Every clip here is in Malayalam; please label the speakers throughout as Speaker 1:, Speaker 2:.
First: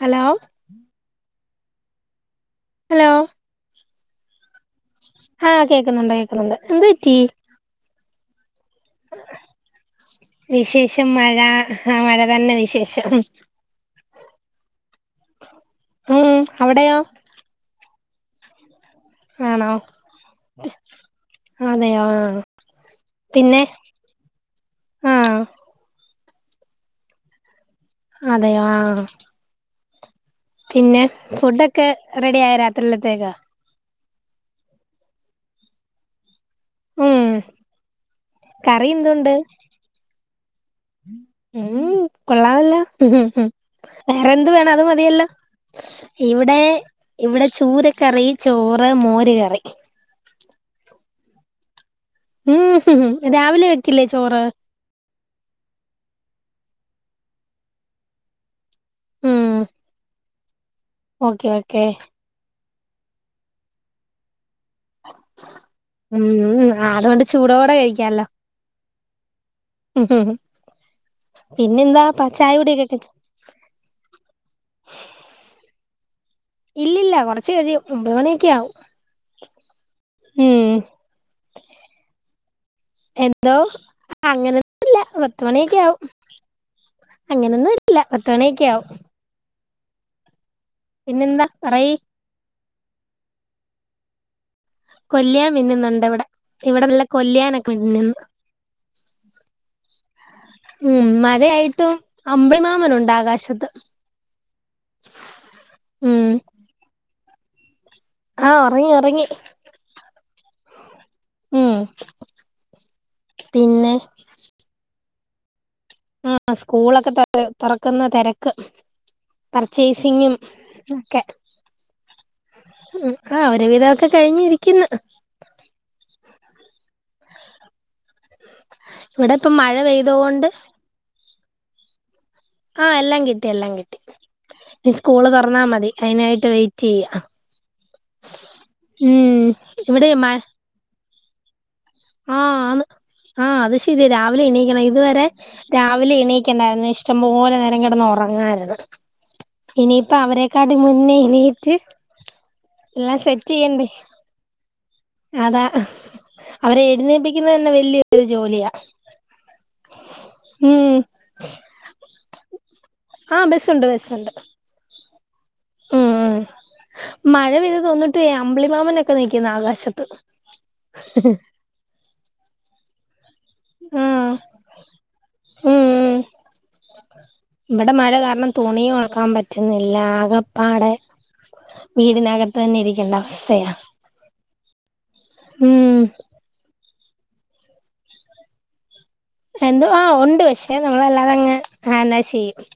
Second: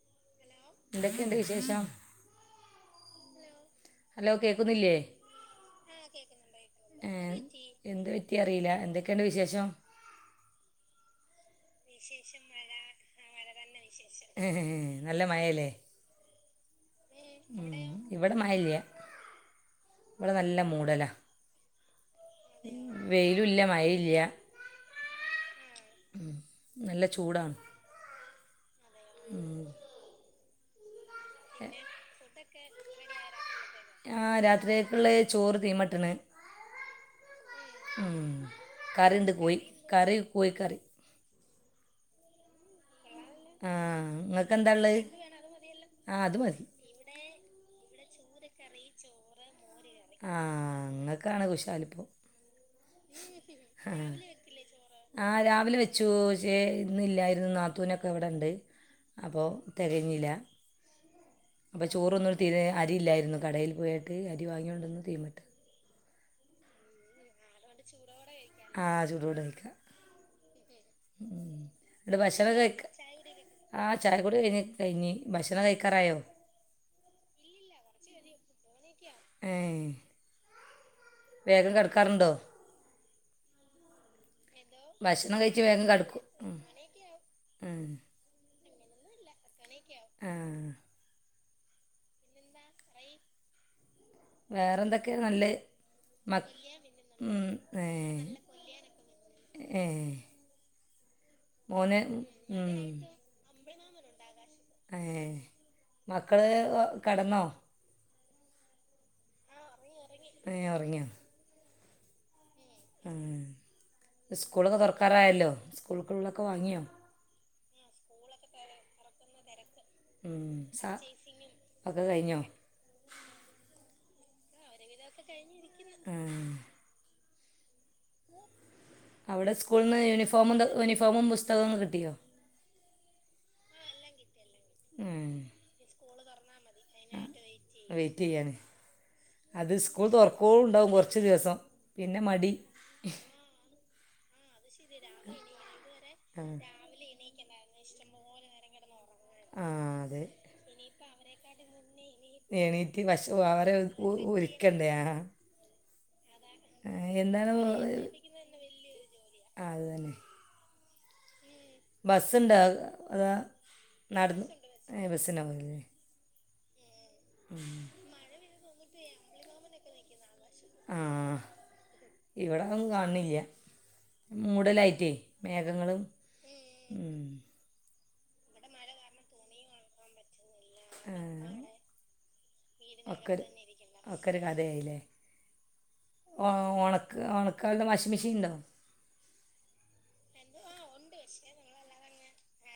Speaker 1: ഹലോ
Speaker 2: എന്തൊക്കെയുണ്ട് വിശേഷം?
Speaker 1: ഹലോ
Speaker 2: ഹലോ കേക്കുന്നില്ലേ?
Speaker 1: ആഹ് കേക്കുന്നു
Speaker 2: ആ കേക്കുന്നുണ്ടായിരുന്നു ഏ, എന്ത് പറ്റി അറീല, എന്തൊക്കെയുണ്ട് വിശേഷം?
Speaker 1: വിശേഷം മഴ... ആ
Speaker 2: വിശേഷം
Speaker 1: തന്നെ
Speaker 2: മഴ
Speaker 1: വിശേഷം
Speaker 2: അങ്ങനെ തന്നെ വിശേഷംഏ ഏ നല്ല മയേലെ?
Speaker 1: ഉം, അവിടെയോ?
Speaker 2: ഉം ഇവിടെ മഴ ഇല്ല്യ,
Speaker 1: ആണോ
Speaker 2: ഇവിടെ നല്ല മൂടല.
Speaker 1: അതെയോ ആഹ് പിന്നെ
Speaker 2: വെയിലുല്ല്യ, മയില്ല്യ
Speaker 1: ആഹ്
Speaker 2: ഉം, നല്ല ചൂടാണ്.
Speaker 1: അതെ യാ പിന്നെ ഫുഡൊക്കെ റെഡി ആയോ രാത്രിലത്തേക്ക്?
Speaker 2: ആഹ് രാത്രികക്കുള്ളത് ചോറ് തീമട്ട് ക്ക്ണ്.
Speaker 1: ഉം
Speaker 2: ഉം,
Speaker 1: കറി
Speaker 2: കറിണ്ട്
Speaker 1: എന്തുണ്ട്
Speaker 2: കോയി, കറി കോയിക്കറി.
Speaker 1: ഉം, കൊള്ളാവല്ലോ. ഉം,
Speaker 2: ആ
Speaker 1: വേറെന്ത്
Speaker 2: നിങ്ങൾക്ക്
Speaker 1: വേണം,
Speaker 2: എന്താ
Speaker 1: അത്
Speaker 2: ഉള്ളത്
Speaker 1: മതിയല്ലൊ,
Speaker 2: ആ അത്
Speaker 1: ഇവിടെ...
Speaker 2: മതി
Speaker 1: ഇവിടെ ചൂരക്കറി, ചോറ്, മോര് കറി.
Speaker 2: ആഹ്, ഇങ്ങക്കാണ് കുശാലിപ്പൊ.
Speaker 1: ഉം ഉം, രാവിലെ വെക്കില്ലേ ചോറ്?
Speaker 2: ആഹ, രാവിലെ വെച്ചു പക്ഷേ ഇന്നില്ലായിരുന്നു, നാത്തൂനൊക്കെ ഇവിടെ ഉണ്ട്. അപ്പൊ
Speaker 1: ഉം
Speaker 2: തെകഞ്ഞീല,
Speaker 1: ഓക്കെ ഓക്കെ
Speaker 2: അപ്പൊ ചോറൊന്ന് തീരെ അരി ഇല്ലായിരുന്നു, കടയിൽ പോയിട്ട് അരി വാങ്ങിവന്നു തീമട്ട്.
Speaker 1: ഉം ഉം ആതോണ്ട്.
Speaker 2: ചൂടോടെകഴിക്കാം ആ ചൂടോടെ കഴിക്കാം. ഉം.
Speaker 1: പിന്നെന്താ പ ചായ കുടി ഒക്കെ കഴി
Speaker 2: ആഹ് ചായക്കുടി കഴഞ്ഞി കഴിഞ്ഞി ഭക്ഷണം കഴിക്കാറായോ.
Speaker 1: ഇല്ലല്ലാ, കുറച്ച് കഴിയും ഒൻമ്പത് മണിയൊക്കെ ആവും
Speaker 2: ഏ
Speaker 1: ഉം.
Speaker 2: വേഗം കടക്കാറുണ്ടോ?
Speaker 1: എന്തോ അങ്ങനൊന്നുല്ലാ,
Speaker 2: ഭക്ഷണം കഴിച്ച്
Speaker 1: പത്തുമണിയൊക്കെ
Speaker 2: വേഗം
Speaker 1: ആവും.
Speaker 2: കിടക്കും ഉം.
Speaker 1: അങ്ങനെന്നുല്ലാ, പത്തുമണിയൊക്കെ ആവും.
Speaker 2: എണിക്കാൻ ആഹ്
Speaker 1: പിന്നെന്താ, പറയ്.
Speaker 2: വേറെന്തൊ ക്കേ
Speaker 1: കൊല്ലിയാൻ
Speaker 2: നല്ലത്
Speaker 1: മിന്നുന്നുണ്ട് ഇവിടെ
Speaker 2: മക്ക്
Speaker 1: ഇവിടെ നല്ല
Speaker 2: ഉം
Speaker 1: കൊല്ലിയാനൊക്കെ മിന്നുന്നു
Speaker 2: ഏഹ് ഏഹ്
Speaker 1: ഉം, മഴയായിട്ടും. അമ്പളിമാമനുണ്ട് ആകാശത്ത്.
Speaker 2: ഏഹ്
Speaker 1: ഉം
Speaker 2: മക്കള് കെടന്നോ.
Speaker 1: ആഹ്, ഒറങ്ങി ഒറങ്ങി.
Speaker 2: ഏഹ് ഒറങ്ങിയോ
Speaker 1: ഉം.
Speaker 2: ഉം,
Speaker 1: പിന്നെ
Speaker 2: സ്കൂളെക്കെ തുറക്കാറായല്ലോ. സ്കൂൾക്കുള്ളതൊക്കെ
Speaker 1: ആഹ്,
Speaker 2: വാങ്ങിയോ
Speaker 1: സ്കൂളൊക്കെ തൊറക്കുന്ന തെരക്ക്. പർച്ചെയ്സിങ്ങിം
Speaker 2: സ
Speaker 1: ഒക്കെ.
Speaker 2: ഒക്കെ കഴിഞ്ഞോ
Speaker 1: ഉം ആ ഒരുവിതൊക്കെ കഴിഞ്ഞിരി
Speaker 2: ഒരു വിധം ഒക്കെ കഴിഞ്ഞിരിക്കുന്ന് ആഹ്.
Speaker 1: ഇവിടെ
Speaker 2: അവിടെ
Speaker 1: ഇപ്പം മഴ
Speaker 2: സ്കൂൾന്ന്
Speaker 1: പെയ്തോണ്ട്
Speaker 2: യൂണീഫോമും തെ യൂണിഫോമും പുസ്തകം കിട്ടിയോ
Speaker 1: ആഹ്, എല്ലാം കിട്ടി എല്ലാം കിട്ടി. ഇനി സ്കൂള് തുറന്നാ മതി അതിനായിട്ട് വൈ
Speaker 2: അതിനായിട്ട് വെയിറ്റ്ച്ചെയ്യാണ്.
Speaker 1: ഉം
Speaker 2: അത് സ്കൂൾ
Speaker 1: ഇവിടെ
Speaker 2: തുറക്കേളണ്ടാവും. കൊറച്ച് ദിവസം. പിന്നെ
Speaker 1: ആഹ്.
Speaker 2: മടി
Speaker 1: ആന്ന് ആ അത് ശെര്യ രാവിലെ എണീക്കെണം. ഇതുവരെ രാവിലെ എണീക്കണ്ടായിരുന്നു. ഇഷ് ച്ചം പേലെ നേരം കിടന്ന് ഒറങ്ങായിര്ന്ന്.
Speaker 2: ആഹ്. ആഹ് അതെ,
Speaker 1: എണീറ്റ്
Speaker 2: എണീറ്റ്
Speaker 1: എല്ലാം
Speaker 2: പക്ഷേ
Speaker 1: സെറ്റ്
Speaker 2: അവരെ
Speaker 1: ചെയ്യണ്ടേ
Speaker 2: ഓ ഓര്. ര്ക്കണ്ടേ
Speaker 1: അതാ. അവരെ
Speaker 2: എന്താണ്
Speaker 1: എഴുന്നേപ്പിക്കുന്നതെന്നെ വലൃയൊരു ജോലിയാ, ഉം.
Speaker 2: ബസ്സുണ്ടാ അതാ
Speaker 1: ആ ബസ്സുണ്ട് ബസ്സുണ്ട്
Speaker 2: നടന്ന് ഏ ബസ്സിനൊ
Speaker 1: മഴപെയ്ത് തോർന്നിട്ടു ഏ അമ്പിളിമാമനൊക്കെ നിക്കുന്നു. ആകാശത്ത്.
Speaker 2: ആ ഇവിടെ ഒന്നും കണ്ല്ല
Speaker 1: ഉം
Speaker 2: മൂടലായിറ്റേ
Speaker 1: ഉം
Speaker 2: മേഘങ്ങളും
Speaker 1: ഉം
Speaker 2: ഉം.
Speaker 1: ഇവിടെ മഴ കാരണം തുണിയും ഒണക്കാൻ പറ്റുന്നില്ലാ, ആകെ. പാടെ
Speaker 2: ആ,
Speaker 1: വീടിനകത്തെന്നെ ഇരിക്കെണ്ട
Speaker 2: ഒക്കെ ഒരു
Speaker 1: അവസ്ഥയാ.
Speaker 2: ഒക്കെ ഒരു കഥയായില്ലേ
Speaker 1: ഉം.
Speaker 2: ഓ ഒണക്ക് ഒണക്കാള്ള വാഷിംഗ് മിഷീൻ ണ്ടോ.
Speaker 1: എന്തുവാ ഉണ്ട് പക്ഷേ നമ്മളല്ലാതങ്ങനെ ഹാനെ ചെയ്യും.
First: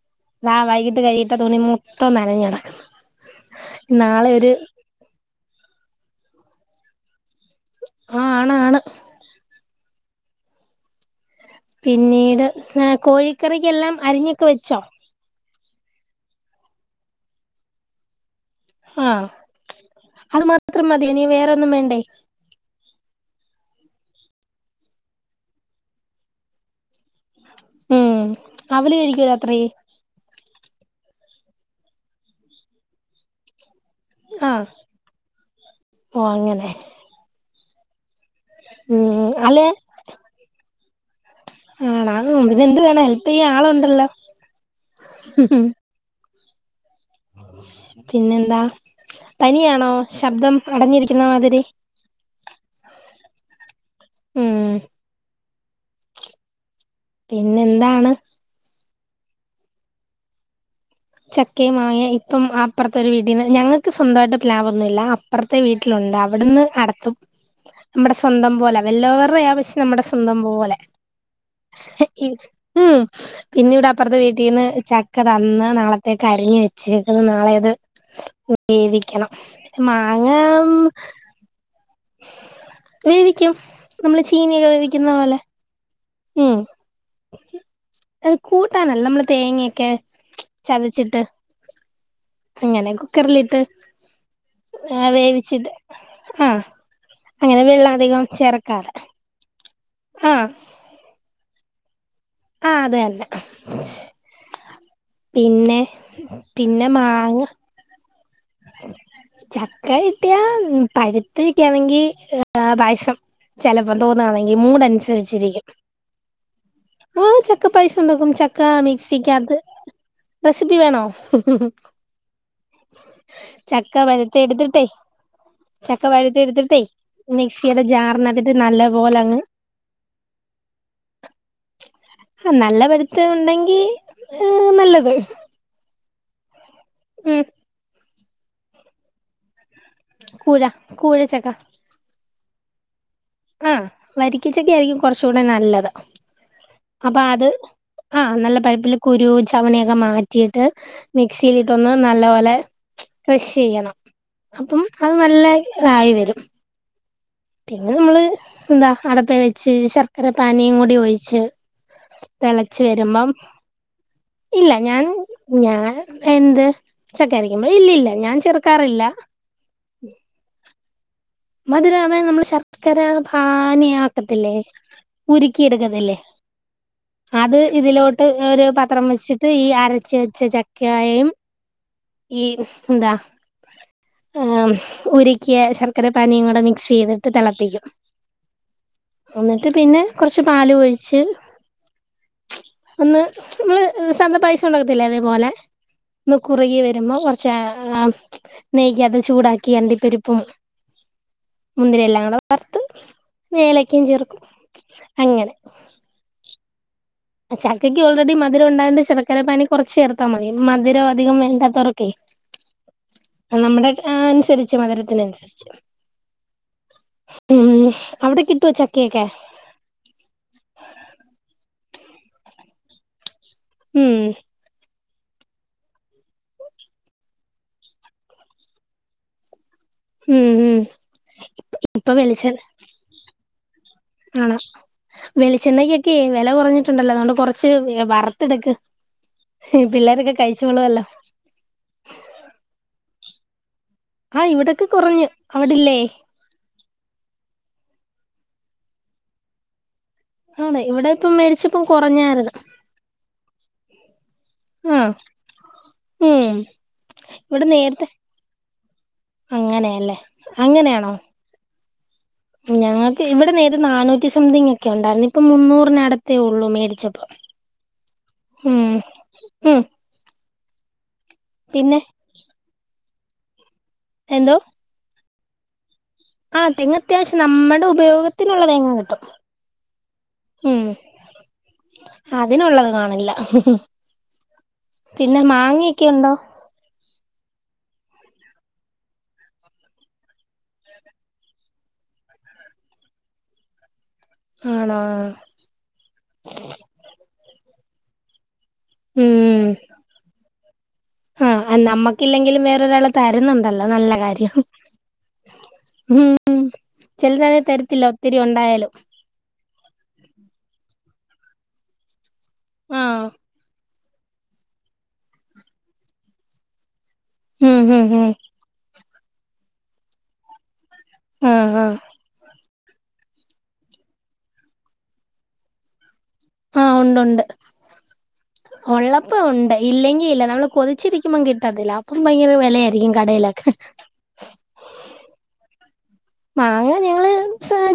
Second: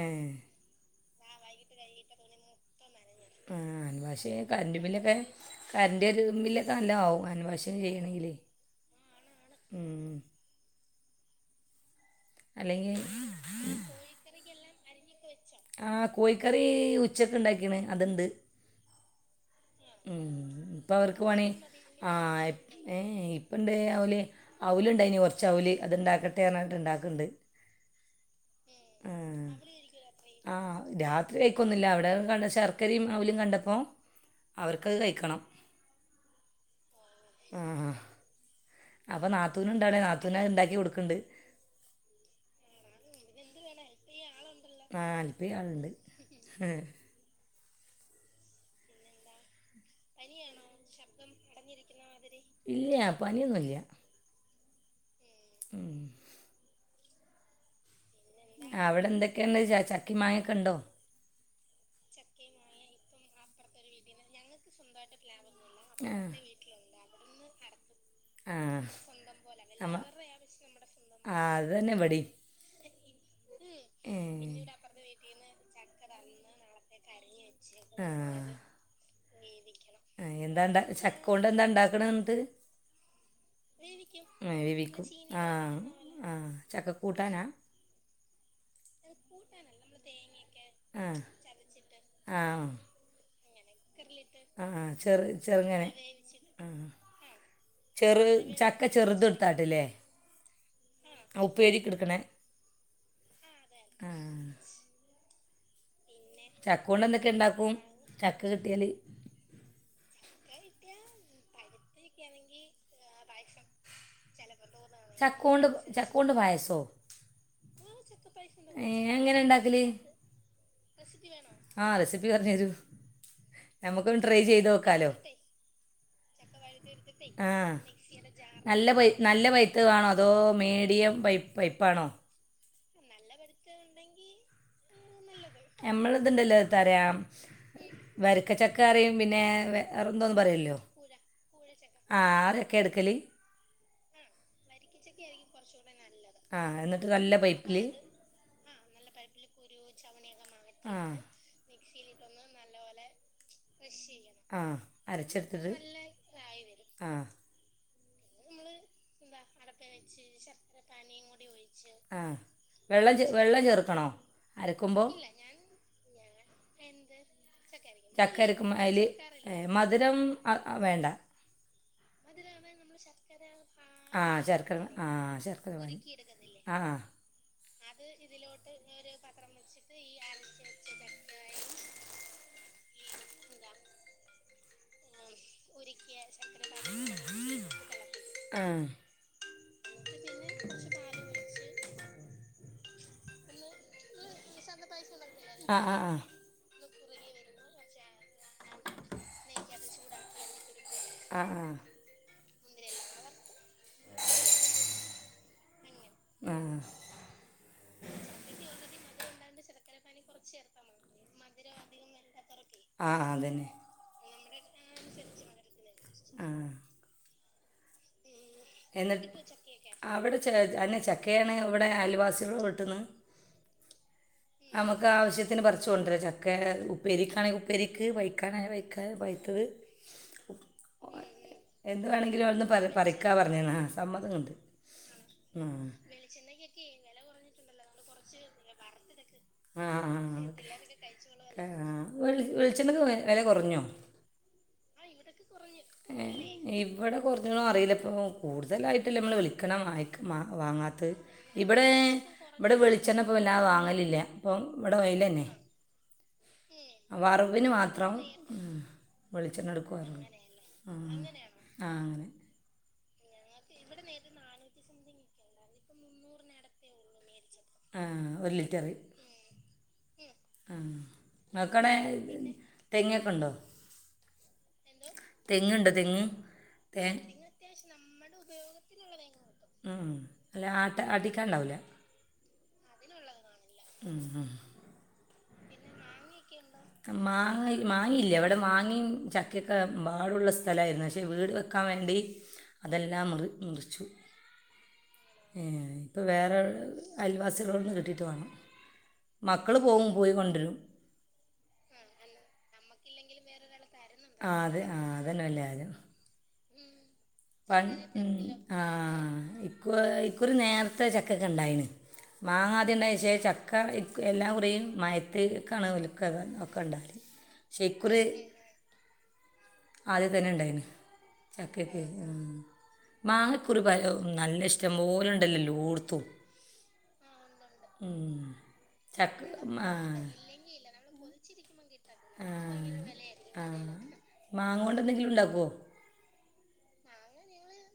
Speaker 2: ഏഹേ
Speaker 1: ദാ വൈകിട്ട് കഴ്കിയിട്ട തുണി മൊത്തം നനഞ്ഞ് കെടക്ക്ന്ന്.
Speaker 2: ആഹ്
Speaker 1: നാളെ
Speaker 2: ഹാൻവാശെയ്യാൻ
Speaker 1: ഒരു
Speaker 2: കറണ്ടും ബില്ലൊക്കെ. കറന്റ് ബില്ലെക്കെ നല്ലോം ആവും അൻവാശിംഗ്
Speaker 1: ആ
Speaker 2: ചെയ്യണെങ്കിലെ
Speaker 1: ആണാണ്
Speaker 2: ഉം.
Speaker 1: പിന്നീട് ആ
Speaker 2: അല്ലെങ്കിൽ
Speaker 1: കോഴിക്കറിക്കെല്ലാം അരിഞ്ഞൊക്കെ, വെച്ചോ?
Speaker 2: ആഹ്, കോഴിക്കറി ഉച്ചക്ക് ഇണ്ടാക്കിണ് അത്ണ്ട്.
Speaker 1: ആഹ് അത്
Speaker 2: ഉം
Speaker 1: മാത്രം മതിയോ ഇനി
Speaker 2: ഇപ്പവർക്ക് പണി
Speaker 1: വേറൊന്നും വേണ്ടേ
Speaker 2: ആ ഏയ് ഏയ്, ഇപ്പെണ്ട് ഓല് അവുല് ഇണ്ടായിനി കെർച്ച് അവല് അത്ണ്ടാക്കട്ടെ പറഞ്ഞാട്ട് ഇണ്ടാക്ക്ണ്ട്.
Speaker 1: ഉം അവുല് കഴിക്കോ രാത്രി?
Speaker 2: ആഹ് രാത്രി കയിക്കൊന്നുല്ല അവിടെ കണ്ട ശർക്കരിം അവുലും കണ്ടപ്പോ
Speaker 1: ആഹ്
Speaker 2: അവർക്കത് കഴിക്കണം
Speaker 1: ഓ അങ്ങനെ
Speaker 2: ആഹ് അപ്പൊ
Speaker 1: ഉം അല്ലെ
Speaker 2: നാത്തൂന് ഇണ്ടവ്ടെ നാത്തൂന് അത് ഇണ്ടാക്കി കൊടുക്ക്ണ്ട്.
Speaker 1: ആണോ? അതുണ്ട് പിന്നെന്ത് വേണം ഹെല്പ് ചെയ്യാൻ ആളുണ്ടല്ലോ?
Speaker 2: ഹഹ
Speaker 1: പിന്നെന്താ? പനിയാണോ? ശബ്ദം അടഞ്ഞിരിക്കുന്ന
Speaker 2: ശബ്ദം
Speaker 1: മാതിരി
Speaker 2: അടഞ്ഞിരിക്കുന്ന മാതിരി? ഇല്ല്യ പനിയൊന്നുല്ല
Speaker 1: ഉം
Speaker 2: ഉം
Speaker 1: പിന്നെ എന്താണ്?
Speaker 2: അവിടെ എന്തെക്കെണ്ട് ച ചക്കിം, മാങ്ങിയൊക്കെ ഇണ്ടോ?
Speaker 1: ചക്കയും, മാങ്ങയും ഇപ്പം അപ്പുറത്തെ ഒരു വീട്ടീന്ന് ഞങ്ങ ക്ക് സ്വന്തവായിട്ട് പ്ലാവൊന്നും ഇല്ല അപ്പുറത്തെ
Speaker 2: ആ
Speaker 1: വീട്ടിലുണ്ട് അവിടുന്ന് അടത്തും നമ്മടെ സ്വന്തം
Speaker 2: ആ
Speaker 1: പോലെയ വെല്ലവര്ടയാ പക്ഷേ നമ്മുടെ സ്വന്തം പോലെ
Speaker 2: ആഹ് അത് തന്നെ ഇവിടെയും
Speaker 1: ഉം പിന്നിവിടെ
Speaker 2: ഏ
Speaker 1: അപ്പുറത്തെ വീട്ടിന്ന് ചക്ക തന്ന് നാളെ ത്തേക്ക് അരിഞ്ഞ് വെച്ചേക്ക്ന്ന് നാളെ അത് വേവിക്കണം മാങ്ങ
Speaker 2: ഏഹ് എന്താ ചക്കോണ്ട് എന്താ ഇണ്ടാക്ക്ണെ എന്ന്ട്ട്?
Speaker 1: വേവിക്കും നമ്മള് ചീനിയൊക്കെ
Speaker 2: വേവിക്കും
Speaker 1: വേവിക്കുന്ന പോലെ
Speaker 2: ആഹ് ആഹ്
Speaker 1: ഉം
Speaker 2: ചക്കക്കൂട്ട
Speaker 1: അത് കൂട്ടാനല്ല നമ്മള് തേങ്ങയൊക്കെ ചതച്ചിട്ട്
Speaker 2: ആഹ്
Speaker 1: അങ്ങനെ കുക്കറിലിട്ട്
Speaker 2: ആഹ് ചെ
Speaker 1: വേവിച്ചിട്ട്
Speaker 2: ചെറുങ്ങനെ ആഹ് ആഹ്
Speaker 1: അങ്ങനെ വെള്ളം അധികം
Speaker 2: ചെറു ചക്ക
Speaker 1: ചേർക്കാതെ
Speaker 2: ചെറുതെടുത്താട്ട്ല്ലേ?
Speaker 1: ആഹ്
Speaker 2: ളപ്പേരിക്ക്ട്ക്കണേ
Speaker 1: ആഹ് അത് തന്നെ
Speaker 2: ആഹ് മന
Speaker 1: പിന്നെ? പിന്നെ
Speaker 2: ചക്കോണ്ട് എന്തൊക്കെ
Speaker 1: മാങ്ങ
Speaker 2: ഇണ്ടാക്കും? ചക്ക കിട്ടിയാല്
Speaker 1: ചക്ക കിട്ടിയ പഴുത്തയക്കെ ആണെങ്കി ഏഹ് പായസം ചെലപ്പ തോന്നാണെങ്കി മൂട് അനുസരിച്ച്
Speaker 2: ചാക്കോണ്ട് ചാക്കോണ്ട് പായസോ?
Speaker 1: ആഹ് ചക്ക പായസം ഉണ്ടാക്കും ചക്ക
Speaker 2: ഏഹേ അത് എങ്ങനെ
Speaker 1: മിക്സിക്കകത്ത്
Speaker 2: ഇണ്ടാക്കല്? റെസിപ്പി വേണോ? ആഹ് റെസിപ്പി പറഞ്ഞ് തരു
Speaker 1: ചക്ക
Speaker 2: നമ്മക്കൊന്ന്
Speaker 1: പഴുത്ത
Speaker 2: ട്രൈ ചെയ്ത്
Speaker 1: എടുത്തിട്ടേ
Speaker 2: നോക്കാലോ
Speaker 1: പഴുത്ത
Speaker 2: ചക്ക
Speaker 1: എടുത്തിട്ടേ
Speaker 2: പഴുത്തെ എടുത്തിട്ടെ ആഹ് മിക്സിയുടെ
Speaker 1: ജാറിനകത്തിട്ട്
Speaker 2: ജാറ് നല്ല
Speaker 1: പോലെ
Speaker 2: പഴുത്തെ
Speaker 1: അങ്ങ്
Speaker 2: നല്ല പഴുത്തെ വേണോ? അതോ മീഡിയം പഴുപ്പ് പഴുപ്പാണോ?
Speaker 1: ആ നല്ല പഴുത്ത ഉണ്ടെങ്കി ഏ നല്ലത്
Speaker 2: നമ്മള്തുണ്ടല്ലോ തരാം
Speaker 1: ഉം
Speaker 2: വരിക്കച്ചക്കറിയും പിന്നെ വേറെ എന്തോന്നും പറയല്ലോ കൂഴ കൂഴ ചക്ക ആ ചക്ക എടുക്കല്
Speaker 1: ആഹ് വരിക്കിച്ചക്ക ആയിരിക്കും കുറച്ചൂടെ നല്ലത്
Speaker 2: ആ എന്നിട്ട്
Speaker 1: അപ്പൊ
Speaker 2: നല്ല
Speaker 1: അത്
Speaker 2: പൈപ്പിൽ
Speaker 1: ആഹ് നല്ല പഴിപ്പില് കുരു ചവിണിയൊക്കെ മാറ്റിയിട്ട്
Speaker 2: ആ
Speaker 1: മിക്സിയിലിട്ടൊന്ന് നല്ല പോലെ ക്രഷ് ചെയ്യണം
Speaker 2: ആ
Speaker 1: അപ്പം അത് നല്ല ഇതായി വരും
Speaker 2: ആഹ്
Speaker 1: പിന്നെ നമ്മള് എന്താ അടപ്പെ വെച്ച് ശർക്കര പാനീം കൂടി ഒഴിച്ച്
Speaker 2: ആ
Speaker 1: തെള
Speaker 2: വെള്ളം ചെ വെള്ളം ചേർക്കണോ
Speaker 1: ഇല്ല ഞാൻ
Speaker 2: അരക്കുമ്പോൾ
Speaker 1: ഞാൻ എന്ത് ചക്കരക്കുമ്പോ ഇല്ലില്ല ഞാൻ ചേർക്കാറില്ല
Speaker 2: ഏ മധുരം ആ ആ വേണ്ട
Speaker 1: മതിര അതെ നമ്മള് ശർക്കര പാനിയാ
Speaker 2: ആ
Speaker 1: ക്കത്തില്ലേ
Speaker 2: ശർക്കര ആ
Speaker 1: ഉരുക്കി
Speaker 2: ശർക്കര വേണം
Speaker 1: എടുക്കത്തില്ലെ
Speaker 2: ആ
Speaker 1: അത് ഇതിലോട്ട് ഒരു പാത്രം വെച്ചിട്ട് ഈ അരച്ച് വെച്ച ചക്കയും ഈ എന്താ ഏഹ് ഉരിക്കിയ ശർ ക്കര പാനിയും കൂടെ മിക്സ് ചെയ്തിട്ട് തെളപ്പിക്കും
Speaker 2: ആ ഒന്ന്
Speaker 1: എന്നിട്ട് പിന്നെ കൊറച്ച് പാലും ഒഴിച്ച് ഒന്ന് നമ്മള് സാധാ പായസം ഒണ്ടാക്കത്തില്ലേ അതേ പോലെ
Speaker 2: ആ ആ അതുപോലെ.
Speaker 1: മു കുറുകി വെരുമ്പോ കൊറച്ച് നെയ്യ് അത് ചൂടാക്കി അണ്ടിപ്പരിപ്പും
Speaker 2: ആഹ് ആഹ്
Speaker 1: പിന്നെ എല്ലാം കൂടെ വറത്ത് ഏലക്കേം ചേർക്കും അങ്ങനെ
Speaker 2: ആഹ്
Speaker 1: ആഹ് ചക്കക്ക് ഓൾറെഡി മധുരം ഒണ്ടായ കൊണ്ട് ശർക്കര പാനി കൊറച്ച് ചേർ ത്താ മതി മധുരം അധികം വേണ്ടാത്തവർക്കേ
Speaker 2: ആ അതന്നെ
Speaker 1: നമ്മുടെ അനുസരിച്ച് മധുരത്തിന് അനുസരിച്ച് ച്ച്
Speaker 2: ആഹ്
Speaker 1: ഉം അവിടെ കിട്ടുവോ
Speaker 2: എന്ന്
Speaker 1: ചക്കയൊക്കെ
Speaker 2: കിട്ടുവോ ചക്കയൊക്കെ അവിടെ ച അന്നെ ചക്കയാണ് ഇവിടെ അയൽവാസികൾ വെട്ട്ന്ന്
Speaker 1: ഉം
Speaker 2: നമ്മുക്കാവശ്യത്തിന് പറിച്ചോണ്ട് വരാം ചക്കേ ഉപ്പേരിക്കണേ ഉപ്പേരിക്ക് വെയ്ക്കാന വെയ്ക്കാൻ പയ്ത്തത്
Speaker 1: ഉം ഉം
Speaker 2: എന്ത്
Speaker 1: ഇപ്പൊ
Speaker 2: വേണെങ്കിലും
Speaker 1: വെളിച്ചം
Speaker 2: അവിടന്ന് പറിയ് പറിയ്ക്കാ പറഞ്ഞേന്നാ
Speaker 1: ആണോ വെളിച്ചെണ്ണക്കൊക്കെ വെല കൊറഞ്ഞ് ട്ട്ണ്ടല്ലാ അതോണ്ട് കൊറച്ച് വെ വറത്തെടുക്ക് പിള്ളേരൊക്കെ കഴിച്ചോള്ളുവല്ലൊ
Speaker 2: ക ആഹ് വെളി വെളിച്ചെണ്ണക്ക് വെല കൊറഞ്ഞോ
Speaker 1: ആഹ് ഇവിടെക്കെ കൊറഞ്ഞ് അവിടില്ലേ
Speaker 2: ഏ, ഇവിടെ കൊറഞ്ഞോന്നറിയില്ല ഇപ്പോൾ കൂടുതലായിട്ടില്ല മ്മള് വെളിക്കെണ വാങ്ങി
Speaker 1: ആണ് ഇവിടെ
Speaker 2: വാങ്ങാത്തത്
Speaker 1: ഇപ്പം മേടിച്ചപ്പം
Speaker 2: ഇവിടെ
Speaker 1: കുറഞ്ഞായിരുന്നു
Speaker 2: ഇവിടെ വിളിച്ചെണ്ണ ഇപ്പം വല്ലാതെ വാങ്ങലില്ല അപ്പം ഇവിടെ
Speaker 1: ആ
Speaker 2: ഓയില് തന്നെ
Speaker 1: ഉം ഇവിടെ
Speaker 2: വറവിന്
Speaker 1: നേരത്തെ
Speaker 2: മാത്രം ഉം വെളിച്ചെണ്ണ
Speaker 1: അങ്ങനെയല്ലേ
Speaker 2: എടുക്കുവാര്ന്ന് ആഹ് ആ അങ്ങനെ
Speaker 1: ഞങ്ങക്ക് ഇവിടെ നേരെ നാനൂറ്റി സംതിങ് ഒക്കെ ഒണ്ടായിരുന്ന് ഇപ്പ മുന്നൂറിന് അടത്തേ ഒള്ളൂ മേടിച്ചപ്പോ
Speaker 2: ആഹ് ഒരു
Speaker 1: ഉം
Speaker 2: ലിറ്ററ്
Speaker 1: ഉം
Speaker 2: ആഹ് നിങ്ങക്ക്‌ അവിടെ
Speaker 1: പിന്നെ
Speaker 2: തെങ്ങ് ഒക്കെ ഒണ്ടോ
Speaker 1: എന്തോ
Speaker 2: തെങ്ങ് ണ്ട് തെങ്ങ്
Speaker 1: ആ തെങ്ങ്
Speaker 2: തേ
Speaker 1: ത്യാവശ്യം നമ്മടെ ഉപയോഗത്തിന് ഒള്ള തേങ്ങ കിട്ടും
Speaker 2: മ് ല്ല ആട്ട ആട്ടിക്കാൻ ണ്ടാവുല
Speaker 1: അതിന് ഒള്ളത് കാണില്ല
Speaker 2: ഉം, ഉം.
Speaker 1: പിന്നെ മാങ്ങേക്ക ണ്ടോ
Speaker 2: [unintelligible] മാങ്ങ മാങ്ങി ഇല്ല അവിടെ മാങ്ങേ ചക്ക ഒക്കെ മ്പാടുള്ള സ്ഥലായിരുന്നു പക്ഷെ വീട് വെക്കാൻ വേണ്ടി അതെല്ലാം റി മുറിച്ചു
Speaker 1: ആണ
Speaker 2: മ് ഇപ്പം വേറെ അയൽവാസികളോട്ന്ന് കിട്ടിയിട്ട് വേണം മക്കള് പോകും പോയി കൊണ്ടരും
Speaker 1: ആ നമ്മക്ക്‌ ഇല്ലെങ്കിലും വേറെ ഒരാള് തരുന്ന് ണ്ടല്ലോ അത് നല്ല
Speaker 2: ആ
Speaker 1: കാര്യം
Speaker 2: അത് ആ അതന്നെ വല്യ കാര്യം
Speaker 1: മ്
Speaker 2: പ മ് ആ ഈ ഇക്കുറി നേരത്തെ ചക്ക ഒക്കെ ണ്ടായിണ് മാങ്ങാ ആദ്യം ഒണ്ടായിന്
Speaker 1: ആഹ്
Speaker 2: പക്ഷെ ചക്ക ക്ക്‌ എല്ലാ മുറിയും മയത്ത് ക്കണ് ഓലികക്കെ ‌ ഒക്കെ ണ്ടാവല്
Speaker 1: ഉം
Speaker 2: ശേ
Speaker 1: ഉം
Speaker 2: ഇക്കുറി
Speaker 1: ഉം
Speaker 2: ആദ്യ തന്നെ ണ്ടായിന്
Speaker 1: ആഹ് ആഹ്
Speaker 2: ചക്കയൊക്കെ മ് മാങ്ങ ഇക്കുറി പല നല്ല ഇഷ്ടം പോലെ ണ്ടല്ലോ എല്ലോട്‌ത്തും
Speaker 1: ആ ഒണ്ട് ഒണ്ട്
Speaker 2: മ്
Speaker 1: ഒള്ളപ്പ ണ്ട് ഇല്ലെങ്കിൽ ഇല്ല നമ്മള് കൊതിച്ച് ഇരിക്കുമ്പം കിട്ടത്തില്ല അപ്പം
Speaker 2: ആ
Speaker 1: ഭയങ്കര വെല ആയിരിക്കും
Speaker 2: ആ
Speaker 1: കടയിലൊക്കെ
Speaker 2: മാങ്ങ കൊണ്ട് എന്തെങ്കിലും ണ്ടാക്കുവോ
Speaker 1: മാങ്ങ ഞങ്ങള്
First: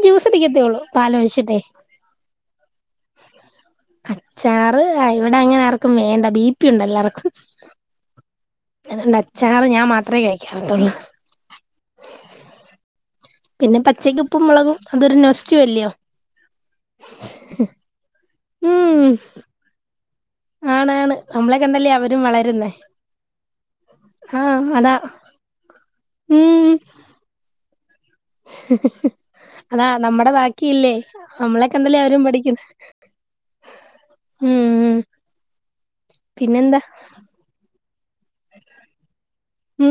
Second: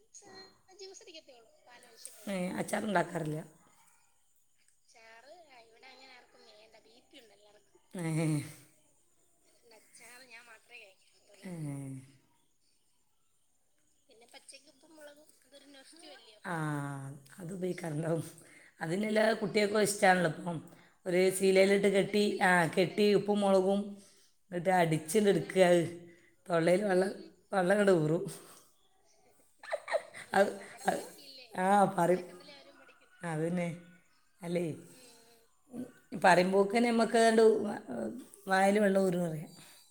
Speaker 1: ജ്യൂസ് അടിക്കത്തേയുള്ളൂ പാലൊഴിച്ചിട്ടേ
Speaker 2: ഏ അച്ചാർ ണ്ടാക്കാറില്ല
Speaker 1: അച്ചാറ് അ ഇവിടെ അങ്ങനെ ആർക്കും വേണ്ട ബി പി ഉണ്ട് എല്ലാർക്കും
Speaker 2: ഏ
Speaker 1: അതൊണ്ട് അച്ചാറ് ഞാൻ മാത്രമേ കഴിക്കാത്തൊള്ളൂ
Speaker 2: ഏ
Speaker 1: പിന്നെ പച്ചക്കുപ്പും മുളകും അതൊരു നൊസ്റ്റു അല്ലയോ
Speaker 2: ആ അതുപയോഗിക്കാറുണ്ടാവും
Speaker 1: ഉം
Speaker 2: അതിനല്ലാ കുട്ട്യാൾക്കും ഇഷ്ട്ടാണല്ലോ മ്
Speaker 1: ആണാണ്
Speaker 2: ഒര്
Speaker 1: നമ്മളെ
Speaker 2: ഷീലേലിട്ട്
Speaker 1: കണ്ടല്ലേ അവരും
Speaker 2: കെട്ടി ആ
Speaker 1: വളരുന്നേ
Speaker 2: കെട്ടി ഉപ്പും മുളകും
Speaker 1: ആഹ്
Speaker 2: എന്നിട്ട്
Speaker 1: അതാ
Speaker 2: അടിച്ചിണ്ട് എട്ക്ക ആ
Speaker 1: ഉം
Speaker 2: തൊള്ളേല് വെള്ളം വെള്ളം ങ്ങട്ട് ഉറും.
Speaker 1: അതാ നമ്മടെ
Speaker 2: അത്
Speaker 1: ബാക്കിയല്ലേ
Speaker 2: അത് ആ
Speaker 1: നമ്മളൊക്കെ കണ്ടെല്ലേ അവരും
Speaker 2: പറയും
Speaker 1: പഠിക്കണെ
Speaker 2: അതന്നെ അല്ലേ
Speaker 1: പിന്നെന്താ
Speaker 2: പറയുമ്പോക്ക്നെ നമ്മക്ക് ആണ്ട് ഉ മ വായേൽ വെള്ളം ഊറും പറിയാ
Speaker 1: മ്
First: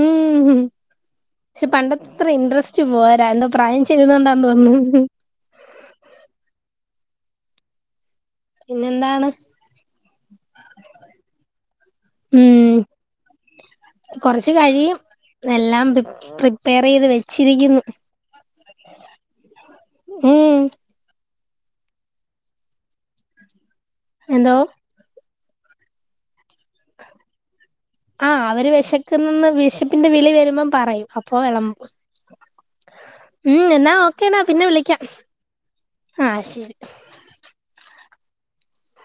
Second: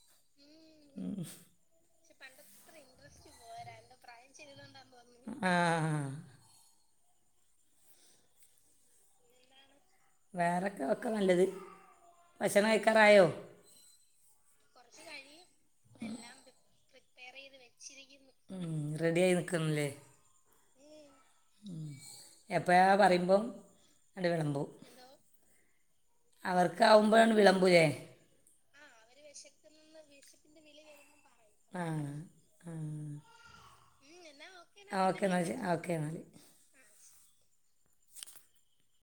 Speaker 1: മ് പക്ഷെ പണ്ടത്തെ അത്ര ഇൻട്രസ്റ്റ് പോ ര എന്താ പ്രായം ചെയ്യുന്നതോണ്ടാന്ന് തോന്നുന്നു.
Speaker 2: ആ
Speaker 1: പിന്നെന്താണ്
Speaker 2: വേറൊക്കെ ഒക്കെ നല്ലത്. ഭക്ഷണം
Speaker 1: ഉം
Speaker 2: കഴിക്കാറായോ
Speaker 1: കൊറച്ച് കഴിയും എല്ലാം പ്രി പ്രിപ്പയർ ചെയ്ത് വെച്ചിരിക്ക്ന്ന്
Speaker 2: മ് റെഡി ആയി നിക്ക്ന്ന്ലേ
Speaker 1: മ്
Speaker 2: എപ്പഴാ പറയുമ്പം ആണ്ട്
Speaker 1: എന്തോ
Speaker 2: വെളമ്പും. അവർക്കാവുമ്പോ ആണ്ട് വിളമ്പുലേ?
Speaker 1: ആ, അവര് വെശക്ക്ന്ന്ന്ന്‌ വിഷപ്പിന്റെ വിളി വരുമ്പ പറയും അപ്പൊ
Speaker 2: ആ
Speaker 1: വിളമ്പും ഉം എന്നാ ഓക്കേ എന്നാ പിന്നെ വിളിക്കാം
Speaker 2: ആ ഓക്കെ എന്നാൽ ഓക്കെ എന്നാൽ
Speaker 1: ആഹ് ശരി.